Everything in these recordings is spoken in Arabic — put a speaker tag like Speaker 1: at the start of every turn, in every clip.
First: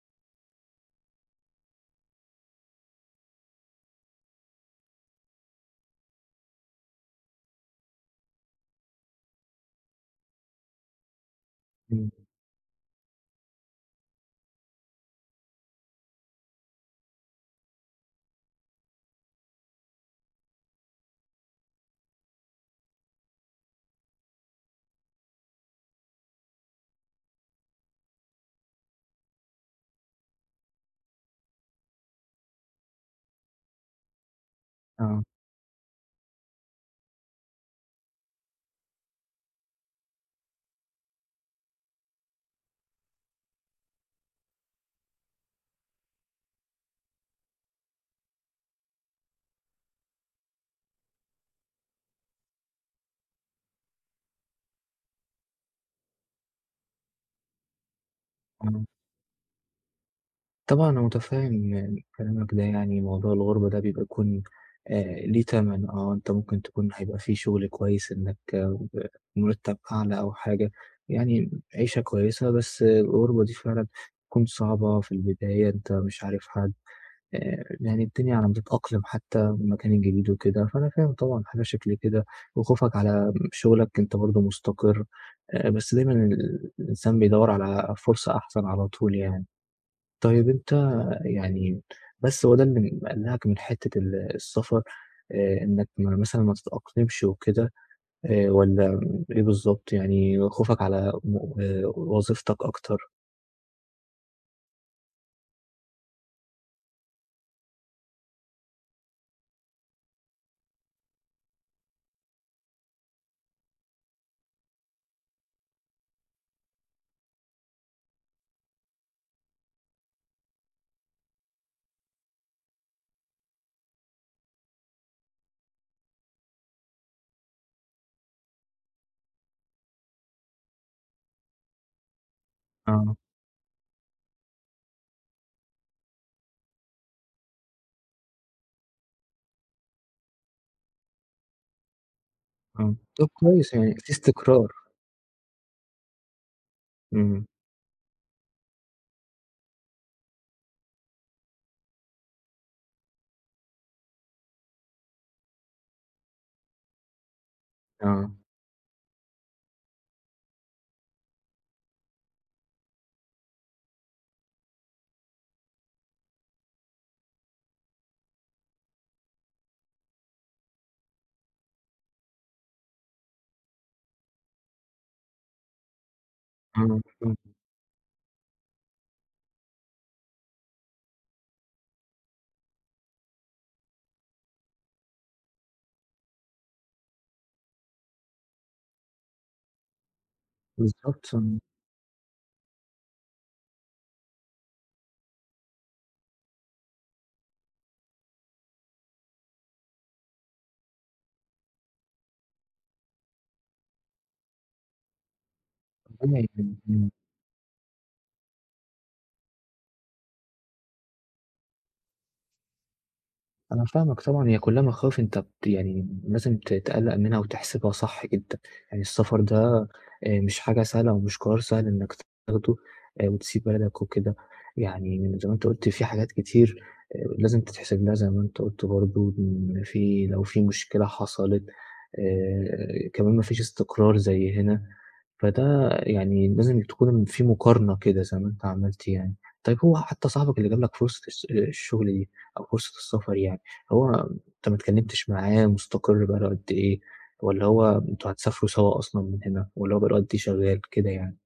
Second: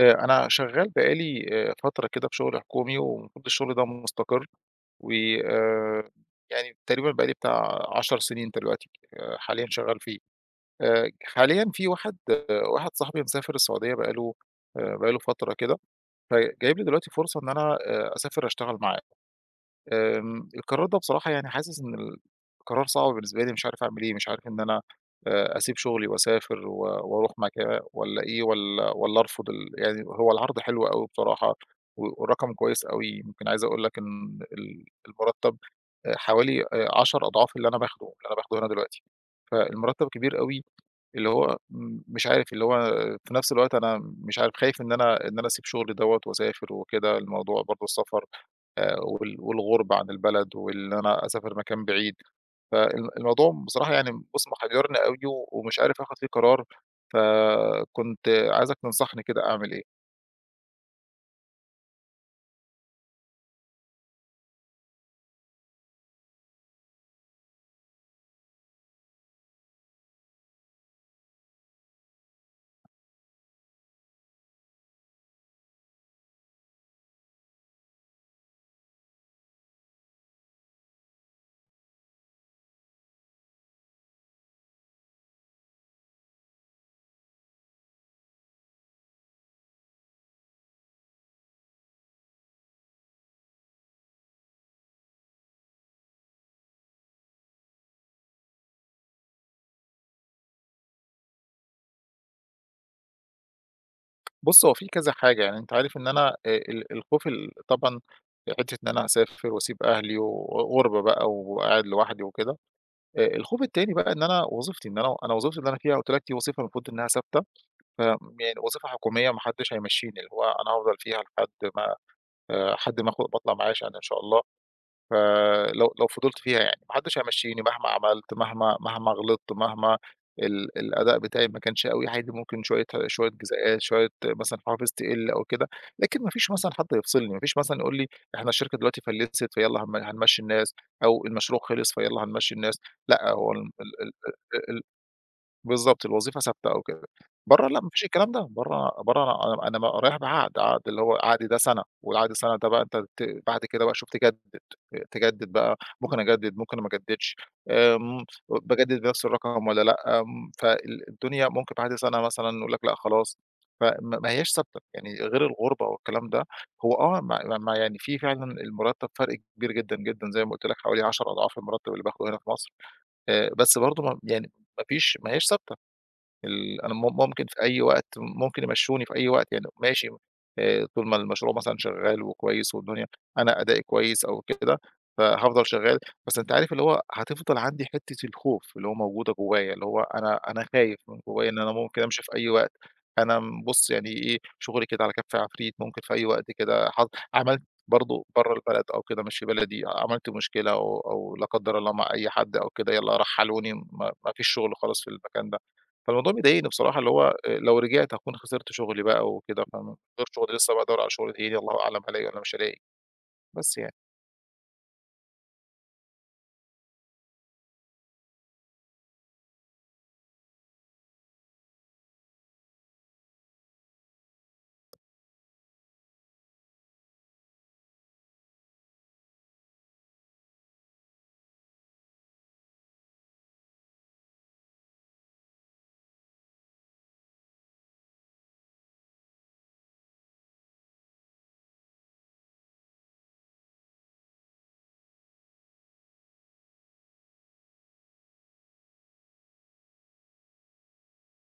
Speaker 1: أنا شغّال بقى لي فترة كده في شغل حكومي، والمفروض الشغل ده مستقر، وآآ يعني تقريبًا بقى لي بتاع 10 سنين دلوقتي حاليًا شغّال فيه. حاليًا في
Speaker 2: إمم،
Speaker 1: واحد صاحبي مسافر السعودية بقى له فترة كده، فجايب لي دلوقتي فرصة إن أنا أسافر أشتغل معاه. القرار ده بصراحة يعني حاسس إن قرار صعب بالنسبة لي مش عارف أعمل إيه، مش عارف إن أنا أسيب شغلي وأسافر و وأروح مكان والّا إيه، والّا أرفض يعني هو العرض حلو أوي بصراحة و والرقم كويس أوي، يمكن عايز أقول لك إن
Speaker 2: آه،
Speaker 1: المرتب حوالي 10 أضعاف اللي أنا باخده اللي أنا باخده هنا دلوقتي، فالمرتب كبير أوي، اللي هو مش عارف اللي هو في نفس الوقت أنا مش عارف خايف إن أنا أسيب شغلي دوّة وأسافر وكده، الموضوع برضه السفر والغُربة عن البلد وإن أنا أسافر مكان بعيد، الموضوع بصراحة يعني بُص محيّرني أوي ومش عارف آخُد فيه قرار، فكنت عايزك
Speaker 2: آه.
Speaker 1: تنصحني كده أعمل إيه؟
Speaker 2: طبعًا أنا متفهم كلامك ده يعني موضوع الغربة ده بيبقى يكون ليه تَمَن. أنت ممكن تكون هيبقى في شغل كويس إنك ب مرتب أعلى أو حاجة، يعني عيشة كويسة بس الغربة دي فعلًا بتكون صعبة في البداية، أنت مش عارف حد، يعني الدنيا على ما تتأقلم حتى المكان الجديد وكده، فأنا فاهم طبعًا حاجة شكل كده وخوفك على شغلك أنت برضه مستقر، بس دايمًا الإنسان بيدوّر على فرصة أحسن على طول يعني. طيب أنت يعني بس هو ده اللي مقلّقك من حتّة السفر إنّك ما مثلًا ما تتأقلمش وكده والّا إيه بالضبط؟ يعني خوفك على م وظيفتك أكتر؟
Speaker 1: بُص هو في كذا حاجة، يعني أنت عارف إن أنا الخوف طبعًا حتّة إن أنا أسافر وأسيب أهلي وغُربة بقى وقاعد لوحدي وكده، الخوف التاني بقى إن أنا وظيفتي اللي أنا فيها قُلت لك دي وظيفة المفروض إنها ثابتة، ف يعني وظيفة حكومية ما حدّش هيمشّيني، اللي هو أنا هافضل فيها لحد ما حد باطلع معاه شهادة إن شاء الله، فلو فضلت فيها يعني ما حدش هيمشّيني مهما عملت، مهما غلطت، مهما الأداء بتاعي ما كانش أوي عادي ممكن شوية
Speaker 2: آه،
Speaker 1: شوية جزاءات، شوية مثلًا حوافز تقِل أو كده، لكن ما فيش مثلًا حد يفصلني، ما فيش مثلًا يقول لي إحنا الشركة دلوقتي فلِست فيالّا هنمشّي الناس، أو المشروع خلص فيالّا هنمشّي الناس،
Speaker 2: آه. طب
Speaker 1: لأ هو الم
Speaker 2: كويس
Speaker 1: ال
Speaker 2: يعني في
Speaker 1: ال
Speaker 2: استقرار.
Speaker 1: ال بالضبط، الوظيفة ثابتة أو كده.
Speaker 2: إمم.
Speaker 1: برّه لأ، ما فيش الكلام ده، برّه برّه أنا رايح بعقد، عقد اللي هو عقدي ده سَنة، والعقد السَنة ده بقى أنت بعد كده بقى شوف تجدد بقى ممكن أجدد، ممكن ما أجددش،
Speaker 2: آه،
Speaker 1: باجدد بنفس الرقم والّا لأ، الدنيا ممكن بعد سَنة مثلًا يقول لك لأ خلاص، فما ما هياش ثابتة، يعني غير الغُربة والكلام ده، هو ما يعني في فعلًا المرتب فرق كبير جدًا، جدًا زي ما قُلت لك حوالي 10 أضعاف المرتب اللي باخده هنا في مصر، بس برضه ما يعني ما فيش ما هياش ثابتة. أنا
Speaker 2: آه،
Speaker 1: ممكن
Speaker 2: آه.
Speaker 1: في أي وقت ممكن يمشّوني في أي وقت يعني ماشي طول ما المشروع مثلًا شغّال وكويس والدنيا أنا أدائي كويس أو كده، فهافضل شغّال، بس أنت عارف اللي هو هتفضل عندي حتّة الخوف اللي هو موجودة جوّايا، اللي هو أنا خايف من
Speaker 2: بالضبط.
Speaker 1: جوّايا إن أنا ممكن أمشي في أي وقت، أنا بُص يعني إيه، شغلي كده على كَف عفريت ممكن في أي وقت كده حظ عملت برضه برّه البلد أو كده مش في بلدي، عملت مشكلة أو لا قدّر الله مع أي حد أو كده يالّا رحّلوني ما فيش شغل خالص في المكان ده. فالموضوع مضايقني بصراحة اللي
Speaker 2: إمم.
Speaker 1: هو لو رجعت هاكون خسرت شغلي بقى وكده، فاهم، غير شغلي لسه بادوّر على شغل تاني الله أعلم هالاقي والّا مش هالاقي، بس
Speaker 2: أنا
Speaker 1: يعني.
Speaker 2: فاهمك طبعًا، هي كلّها مخاوف أنت يعني لازم تقلّق منها وتحسبها صح جدًا، يعني السفر ده مش حاجة سهلة ومش قرار سهل إنّك تاخده وتسيب بلدك وكده، يعني زي ما أنت قُلت في حاجات كتير لازم تتحسب لها زي ما أنت قُلت برضه إن في لو في مشكلة حصلت كمان ما فيش استقرار زي هنا، فده يعني لازم تكون في مقارنة كده زي ما أنت عملت يعني. طيب هو حتّى صاحبك اللي جاب لك فرصة الس آه، الشغل دي أو فرصة السفر يعني هو أنت ما اتكلمتش معاه مستقر بقى له قد إيه، والّا هو أنتم هتسافروا سوا أصلًا من هنا، والّا هو بقى له قد إيه شغال كده يعني؟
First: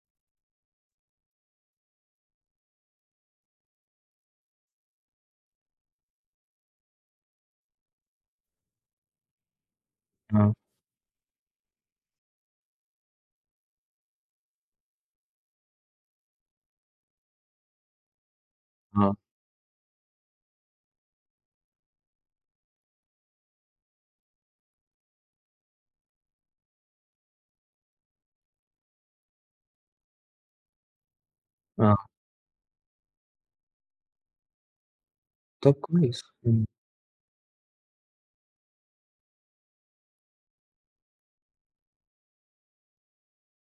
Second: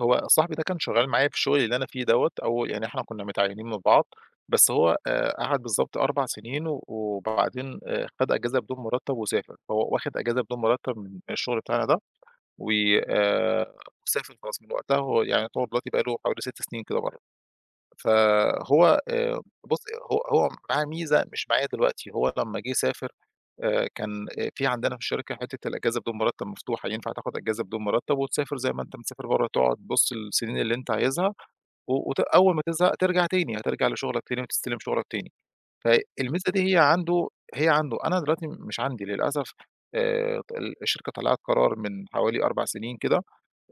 Speaker 1: هو صاحبي ده كان شغال معايا في الشغل اللي أنا فيه دوّة أول يعني إحنا كنا متعيّنين من بعض، بس هو قعد بالضبط 4 سنين و وبعدين خَد أجازة بدون مرتّب وسافر، فهو واخد أجازة
Speaker 2: آه،
Speaker 1: بدون مرتّب من الشغل بتاعنا ده و آآ وسافر خلاص من وقتها هو يعني يعتبر دلوقتي بقى له حوالي 6 سنين كده برّه. فهو
Speaker 2: آه،
Speaker 1: بُصّي، هو معاه ميزة مش معايا دلوقتي، هو لمّا جه سافر كان في عندنا في الشركة حتّة الأجازة بدون مرتّب مفتوحة، ينفع تاخُد أجازة بدون مرتّب وتسافر زي ما أنت مسافر برّه، تقعد بُص السنين اللي أنت عايزها و
Speaker 2: آه،
Speaker 1: وت أول ما تزهق ترجع تاني، هترجع لشُغلك تاني وتستلم شُغلك تاني.
Speaker 2: طب كويس،
Speaker 1: فالميزة
Speaker 2: إمم،
Speaker 1: دي هي عنده، أنا دلوقتي مش عندي للأسف الشركة طلّعت قرار من حوالي 4 سنين كده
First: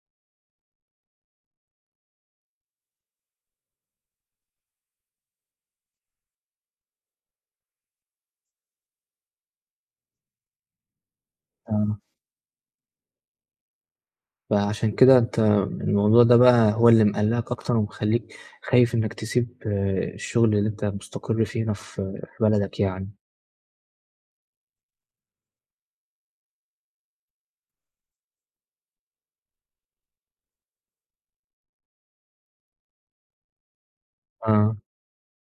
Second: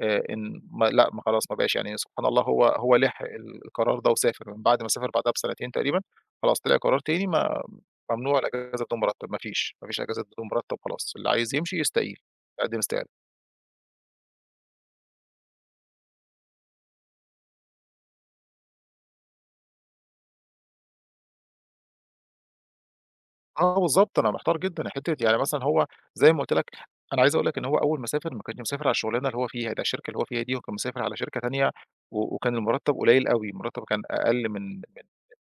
Speaker 1: إن ما لأ ما خلاص ما بقاش يعني سبحان الله هو لِحق القرار ده وسافر، من بعد ما سافر بعدها بسنتين تقريبًا خلاص طلع قرار تاني ما ممنوع الأجازة بدون مرتب، ما فيش أجازة بدون مرتب خلاص، اللي عايز يمشي
Speaker 2: آه،
Speaker 1: يستقيل، يقدّم استقالة.
Speaker 2: فعشان كده أنت الموضوع ده بقى هو اللي مقلّقك أكتر ومخلّيك خايف إنك تسيب الشغل اللي أنت مستقر فيه هنا في بلدك يعني،
Speaker 1: آه، بالضبط، أنا محتار جدًا، حتّة يعني مثلًا هو زي ما قُلت لك أنا عايز أقول لك إن هو أول ما سافر ما كانش مسافر على الشغلانة اللي هو فيها، ده الشركة اللي هو فيها دي هو كان مسافر على شركة تانية و وكان المرتّب قليّل أوي، المرتّب كان أقل من
Speaker 2: آه،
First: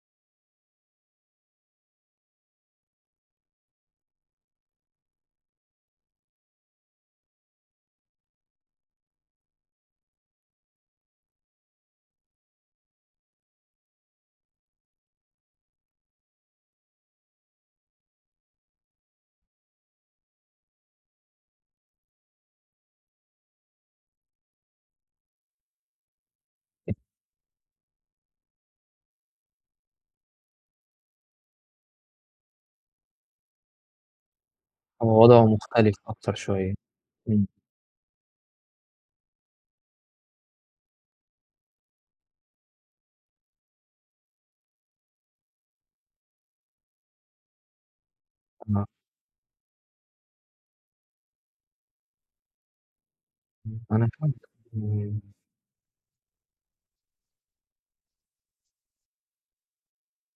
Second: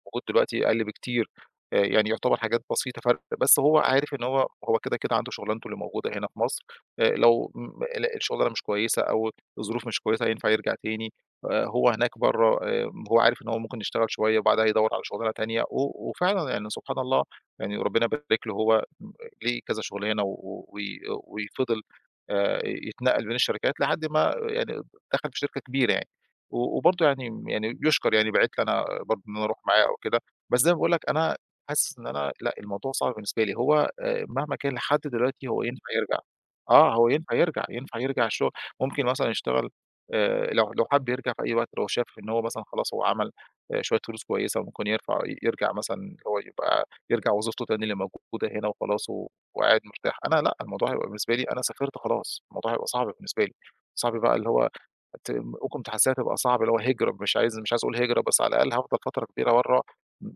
Speaker 1: موجود دلوقتي أقل بكتير، يعني يعتبر حاجات بسيطة فرق، بس هو عارف إن هو كده عنده شغلانته اللي موجودة هنا في مصر، لو الشغلانة مش كويسة أو الظروف مش كويسة ينفع يرجع تاني، هو هناك برّه هو عارف إن هو ممكن يشتغل شوية وبعدها يدوّر على شغلانة تانية، و وفعلًا يعني سبحان الله يعني ربنا يبارك له هو ليه كذا شغلانة و و وفضل يتنقل بين الشركات لحد ما يعني دخل في شركة كبيرة يعني. و وبرضه يعني يُشكر يعني باعت لي أنا برضه إن أنا أروح معاه أو كده، بس زي ما باقول لك أنا حاسس إن أنا لأ، الموضوع صعب بالنسبة لي، هو مهما كان لحد
Speaker 2: هو وضعه
Speaker 1: دلوقتي هو ينفع
Speaker 2: مختلف
Speaker 1: يرجع،
Speaker 2: أكتر شوية،
Speaker 1: آه، هو ينفع
Speaker 2: إمم،
Speaker 1: يرجع، ينفع يرجع الشغل، ممكن مثلًا يشتغل لو حَب يرجع في أي وقت، لو شاف إن هو مثلًا خلاص هو عمل شوية فلوس كويسة وممكن يرفع يرجع مثلًا اللي هو يبقى يرجع وظيفته تاني اللي موجودة هنا
Speaker 2: آه،
Speaker 1: وخلاص و وقاعد مرتاح، أنا لأ، الموضوع هيبقى بالنسبة لي أنا سافرت خلاص، الموضوع هيبقى صعب بالنسبة لي،
Speaker 2: أنا
Speaker 1: صعب
Speaker 2: فاهمك،
Speaker 1: بقى اللي هو
Speaker 2: إمم،
Speaker 1: ممكن تحسّسها تبقى صعب اللي هو هجرة، مش عايز أقول هجرة بس على الأقل هافضل فترة كبيرة برّه،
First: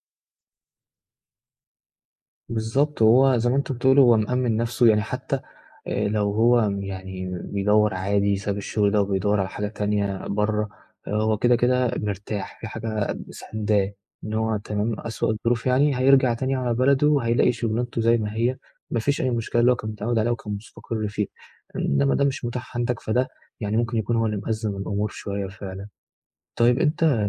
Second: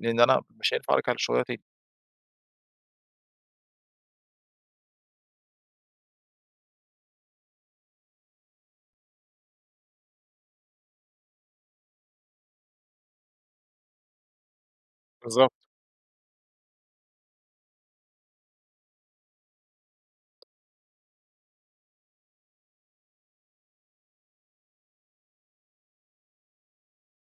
Speaker 1: لإن أنا مش هينفع أرجع للشغلانة تاني.
Speaker 2: بالضبط، وهو زي ما أنت بتقول هو مأمِّن نفسه يعني حتى لو هو يعني بيدور عادي ساب الشغل ده وبيدور على حاجة تانية بره آه، هو كده كده مرتاح في حاجة سنداه إن هو تمام أسوأ
Speaker 1: بالضبط.
Speaker 2: الظروف يعني هيرجع تاني على بلده وهيلاقي شغلانته زي ما هي مفيش أي مشكلة اللي هو كان متعود عليها وكان مستقر فيه إنما ده مش متاح عندك فده يعني ممكن يكون هو اللي مأزم الأمور شوية فعلا. طيب أنت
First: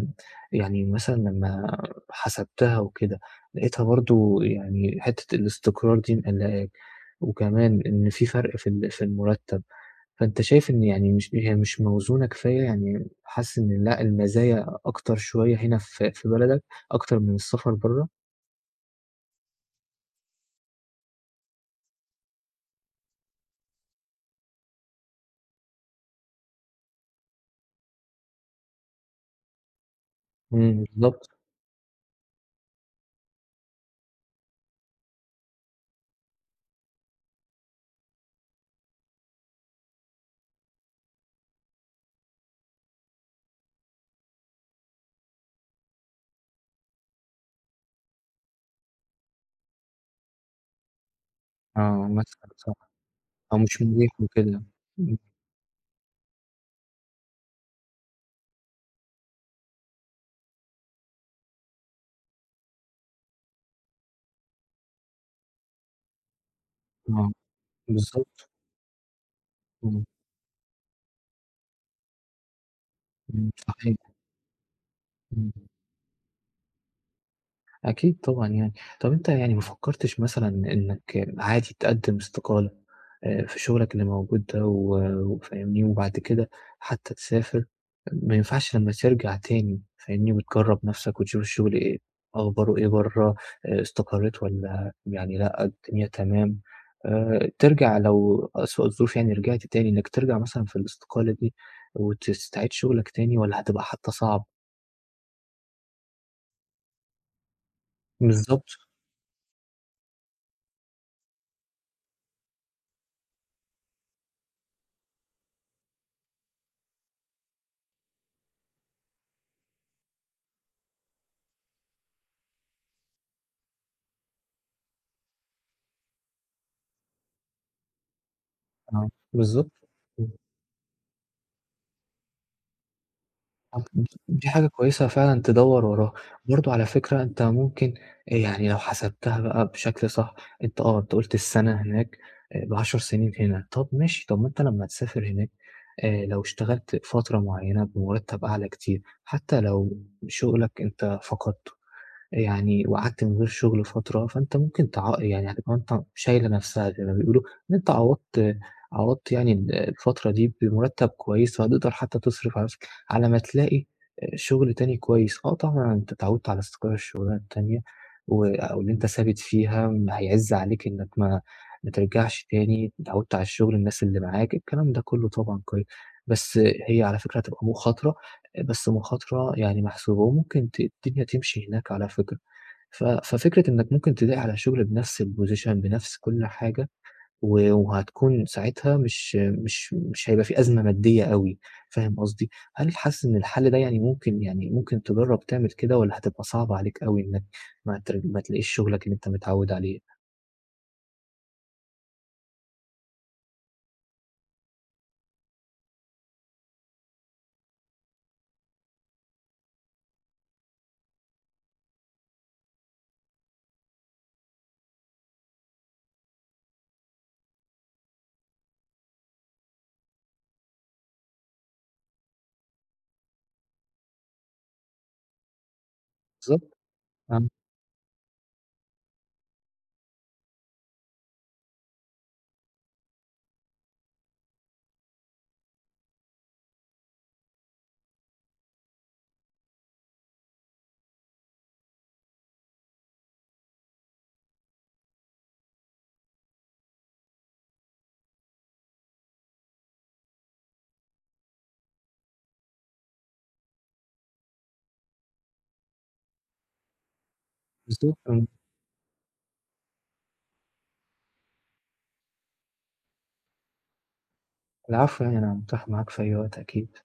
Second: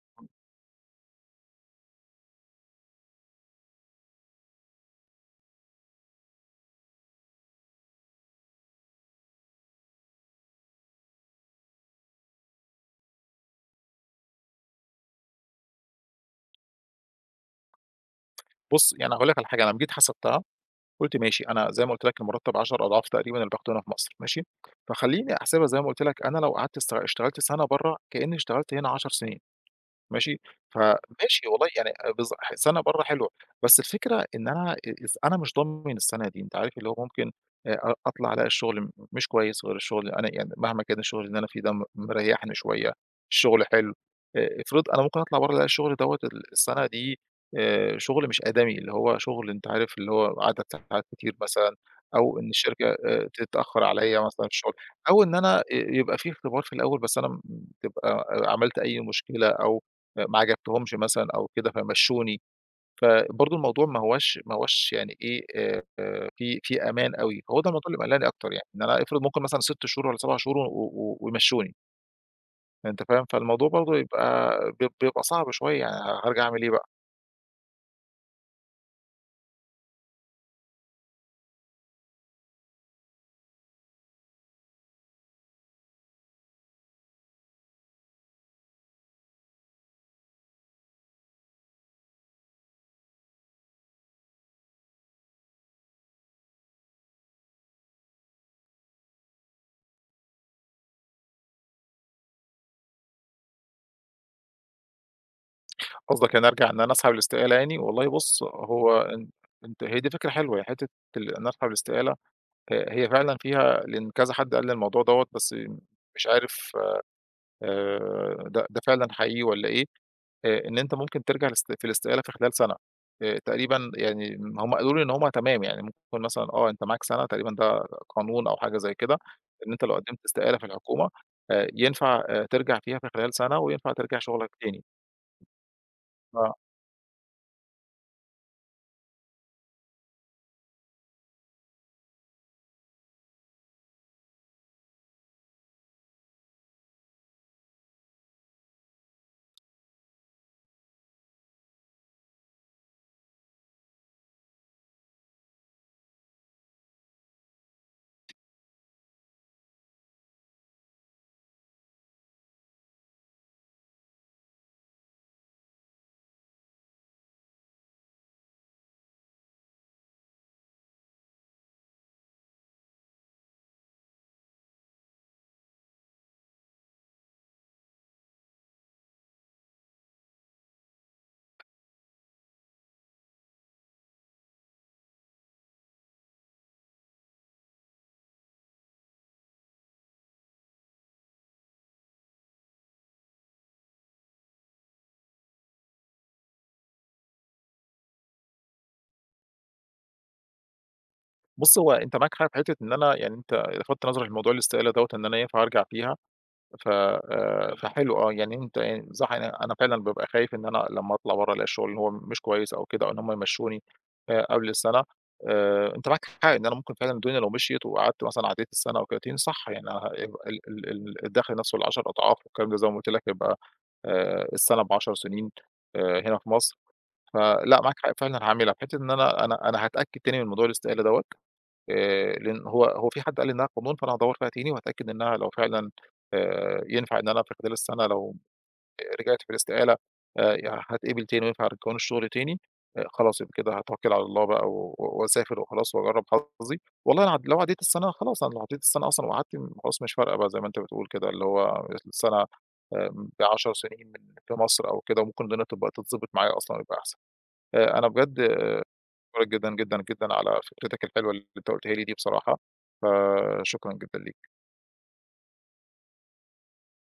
Speaker 2: يعني مثلًا لمّا حسبتها وكده، لقيتها برضه يعني حتّة الاستقرار دي مقلّقاك، وكمان إن في فرْق في المرتّب، فأنت شايف إن يعني مش موزونة كفاية؟ يعني حاسس إن لأ المزايا أكتر شوية هنا في بلدك أكتر من السفر برّه؟
Speaker 1: بُص، يعني هاقول لك على حاجة، أنا لمّا جيت حسبتها قُلت ماشي، أنا زي ما قُلت لك المرتب 10 أضعاف تقريبًا اللي باخده هنا في مصر ماشي، فخلّيني أحسبها زي ما قُلت لك، أنا لو قعدت اشتغلت سَنة برّه كإنّي اشتغلت هنا 10 سنين. ماشي،
Speaker 2: إمم، بالضبط.
Speaker 1: فماشي والله يعني بالض ح سَنة برّه حلوة، بس الفكرة إن أنا أ إذ أنا مش ضامن السَنة دي، أنت عارف اللي هو ممكن أ أ أطلع ألاقي الشغل مش كويس غير الشغل اللي أنا يعني مهما كان الشغل اللي أنا فيه ده مريّحني شوية، الشغل حلو، افرض أنا ممكن أطلع برّه ألاقي الشغل دوّة السَنة دي شغل مش آدمي، اللي هو شغل أنت عارف اللي هو عدد ساعات كتير مثلًا،
Speaker 2: آه،
Speaker 1: أو إن
Speaker 2: مثلًا صح،
Speaker 1: الشركة
Speaker 2: أو مش
Speaker 1: تتأخّر عليّا
Speaker 2: مريح
Speaker 1: مثلًا في
Speaker 2: وكده.
Speaker 1: الشغل،
Speaker 2: إمم،
Speaker 1: أو إن أنا يبقى في اختبار في الأول بس أنا تبقى عملت أي مشكلة أو ما عجبتهمش مثلًا أو كده فمشّوني، فبرضه الموضوع ما هواش يعني إيه، في أمان
Speaker 2: آه،
Speaker 1: أوي، فهو ده الموضوع اللي مقلّقني
Speaker 2: بالضبط،
Speaker 1: أكتر يعني، إن أنا افرض ممكن مثلًا 6
Speaker 2: إمم،
Speaker 1: شهور والّا 7 شهور و و ويمشّوني، أنت فاهم؟
Speaker 2: إمم،
Speaker 1: فالموضوع برضه
Speaker 2: صحيح،
Speaker 1: يبقى بيبقى صعب
Speaker 2: إمم.
Speaker 1: شوية يعني هارجع أعمل إيه بقى؟
Speaker 2: أكيد طبعًا يعني. طَب أنت يعني ما فكّرتش مثلًا إنّك عادي تقدّم استقالة في شُغلك اللي موجود ده وفاهمني، وبعد كده حتّى تسافر، ما ينفعش لمّا ترجع تاني فاهمني وتجرّب نَفْسك وتشوف الشُغل إيه أخباره إيه برّه، استقريت والّا يعني لأ، الدنيا تمام، ترجع لو أسوأ الظروف يعني رجعت تاني إنّك ترجع مثلًا في الاستقالة دي وتستعيد شُغلك تاني والّا هتبقى حتّى صعب؟
Speaker 1: قصدك يعني أرجع إن أنا أسحب الاستقالة يعني؟ والله بُص
Speaker 2: بالضبط،
Speaker 1: هو أنت هي دي فكرة حلوة، هي حتّة إن أسحب الاستقالة هي فعلًا فيها لإن كذا حد قال لي الموضوع دوّة، بس مش عارف ده فعلًا حقيقي والّا إيه. إن أنت ممكن ترجع في الاستقالة في خلال سَنة، تقريبًا يعني هم قالوا لي إن هم تمام، يعني ممكن مثلًا أنت معاك سَنة تقريبًا ده قانون أو حاجة زي
Speaker 2: آه،
Speaker 1: كده،
Speaker 2: بالضبط.
Speaker 1: إن أنت لو قدّمت
Speaker 2: إمم.
Speaker 1: استقالة في الحكومة ينفع ترجع فيها في خلال سَنة
Speaker 2: طب
Speaker 1: وينفع
Speaker 2: دي
Speaker 1: ترجع
Speaker 2: دي
Speaker 1: شغلك
Speaker 2: حاجة
Speaker 1: تاني،
Speaker 2: كويسة فعلًا تدوّر وراها، برضه على فكرة أنت ممكن يعني لو حسبتها بقى بشكل صح، أنت قُلت السَنة هناك ب10 سنين هنا، طب ماشي، طب ما أنت لمّا تسافر هناك لو اشتغلت فترة معيّنة بمُرتّب أعلى كتير، حتى لو شُغلك أنت فقدته يعني وقعدت من غير شغل فترة، فأنت ممكن يعني هتبقى أنت شايلة نفسها زي ما بيقولوا، إن أنت عوّضت يعني الفترة دي بمرتب كويس، فهتقدر حتى تصرف على نفسك على ما تلاقي شغل تاني كويس، آه طبعًا أنت اتعوّدت على استقرار الشغلانة التانية أو اللي أنت ثابت فيها، ما هيعِز عليك إنك ما ترجعش تاني، اتعوّدت على الشغل، الناس اللي معاك، الكلام ده كلّه طبعًا كويس، بس هي على فكرة هتبقى مخاطرة، بس مخاطرة يعني محسوبة وممكن الدنيا تمشي هناك على فكرة. ففكرة إنك ممكن تلاقي على شغل بنفس الposition بنفس كل حاجة، وهتكون ساعتها مش هيبقى في أزمة مادية أوي، فاهم قصدي؟ هل حاسس إن الحل ده يعني ممكن تجرّب تعمل كده والّا هتبقى صعبة عليك أوي إنك ما تلاقيش شغلك اللي أنت متعوّد عليه؟
Speaker 1: فبُص هو أنت معاك حق في حتّة إن أنا يعني أنت لفتت نظري لموضوع الاستقالة دوّة إن أنا ينفع أرجع فيها ف فحلو يعني أنت يعني صح أنا فعلًا بابقى خايف إن أنا لمّا أطلع برّه ألاقي الشغل اللي هو مش كويس أو كده أو إن هم يمشّوني قبل السنة أنت معاك حق إن أنا ممكن فعلًا الدنيا لو مشيت وقعدت مثلًا عدّيت السنة أو كده صح يعني أنا هيبقى ال ال ال الدخل نفْسه ال10 أضعاف والكلام ده زي ما قُلت لك هيبقى السنة ب10 سنين هنا في
Speaker 2: بالضبط،
Speaker 1: مصر،
Speaker 2: آه،
Speaker 1: فلأ معاك حق فعلًا هاعملها، في حتّة إن أنا هاتأكد تاني من موضوع الاستقالة دوّة لإن هو في حد قال لي إنها قانون، فأنا هادوّر فيها تاني وهاتأكد إنها لو فعلًا ينفع إن أنا في خلال السنة لو رجعت في الاستقالة ي هاتقبل تاني وينفع قانون الشغل تاني، خلاص يبقى كده هاتوكّل على الله بقى و و- وأسافر وخلاص وأجرّب حظي. والله أنا لو عدّيت السنة خلاص، أنا لو عدّيت السنة أصلًا وقعدت خلاص مش فارقة بقى زي ما أنت بتقول كده، اللي هو السنة ب10 سنين من في مصر أو كده وممكن الدنيا تبقى تتضبط معايا أصلًا ويبقى أحسن. أنا
Speaker 2: بالضبط،
Speaker 1: بجد
Speaker 2: آه،
Speaker 1: باشكرك جدًا، جدًا، جدًا على فكرتك الحلوة اللي أنت قُلتها لي دي بصراحة، فشكرًا جدًا ليك.
Speaker 2: العفو يعني أنا متاح معاك في أي وقت أكيد.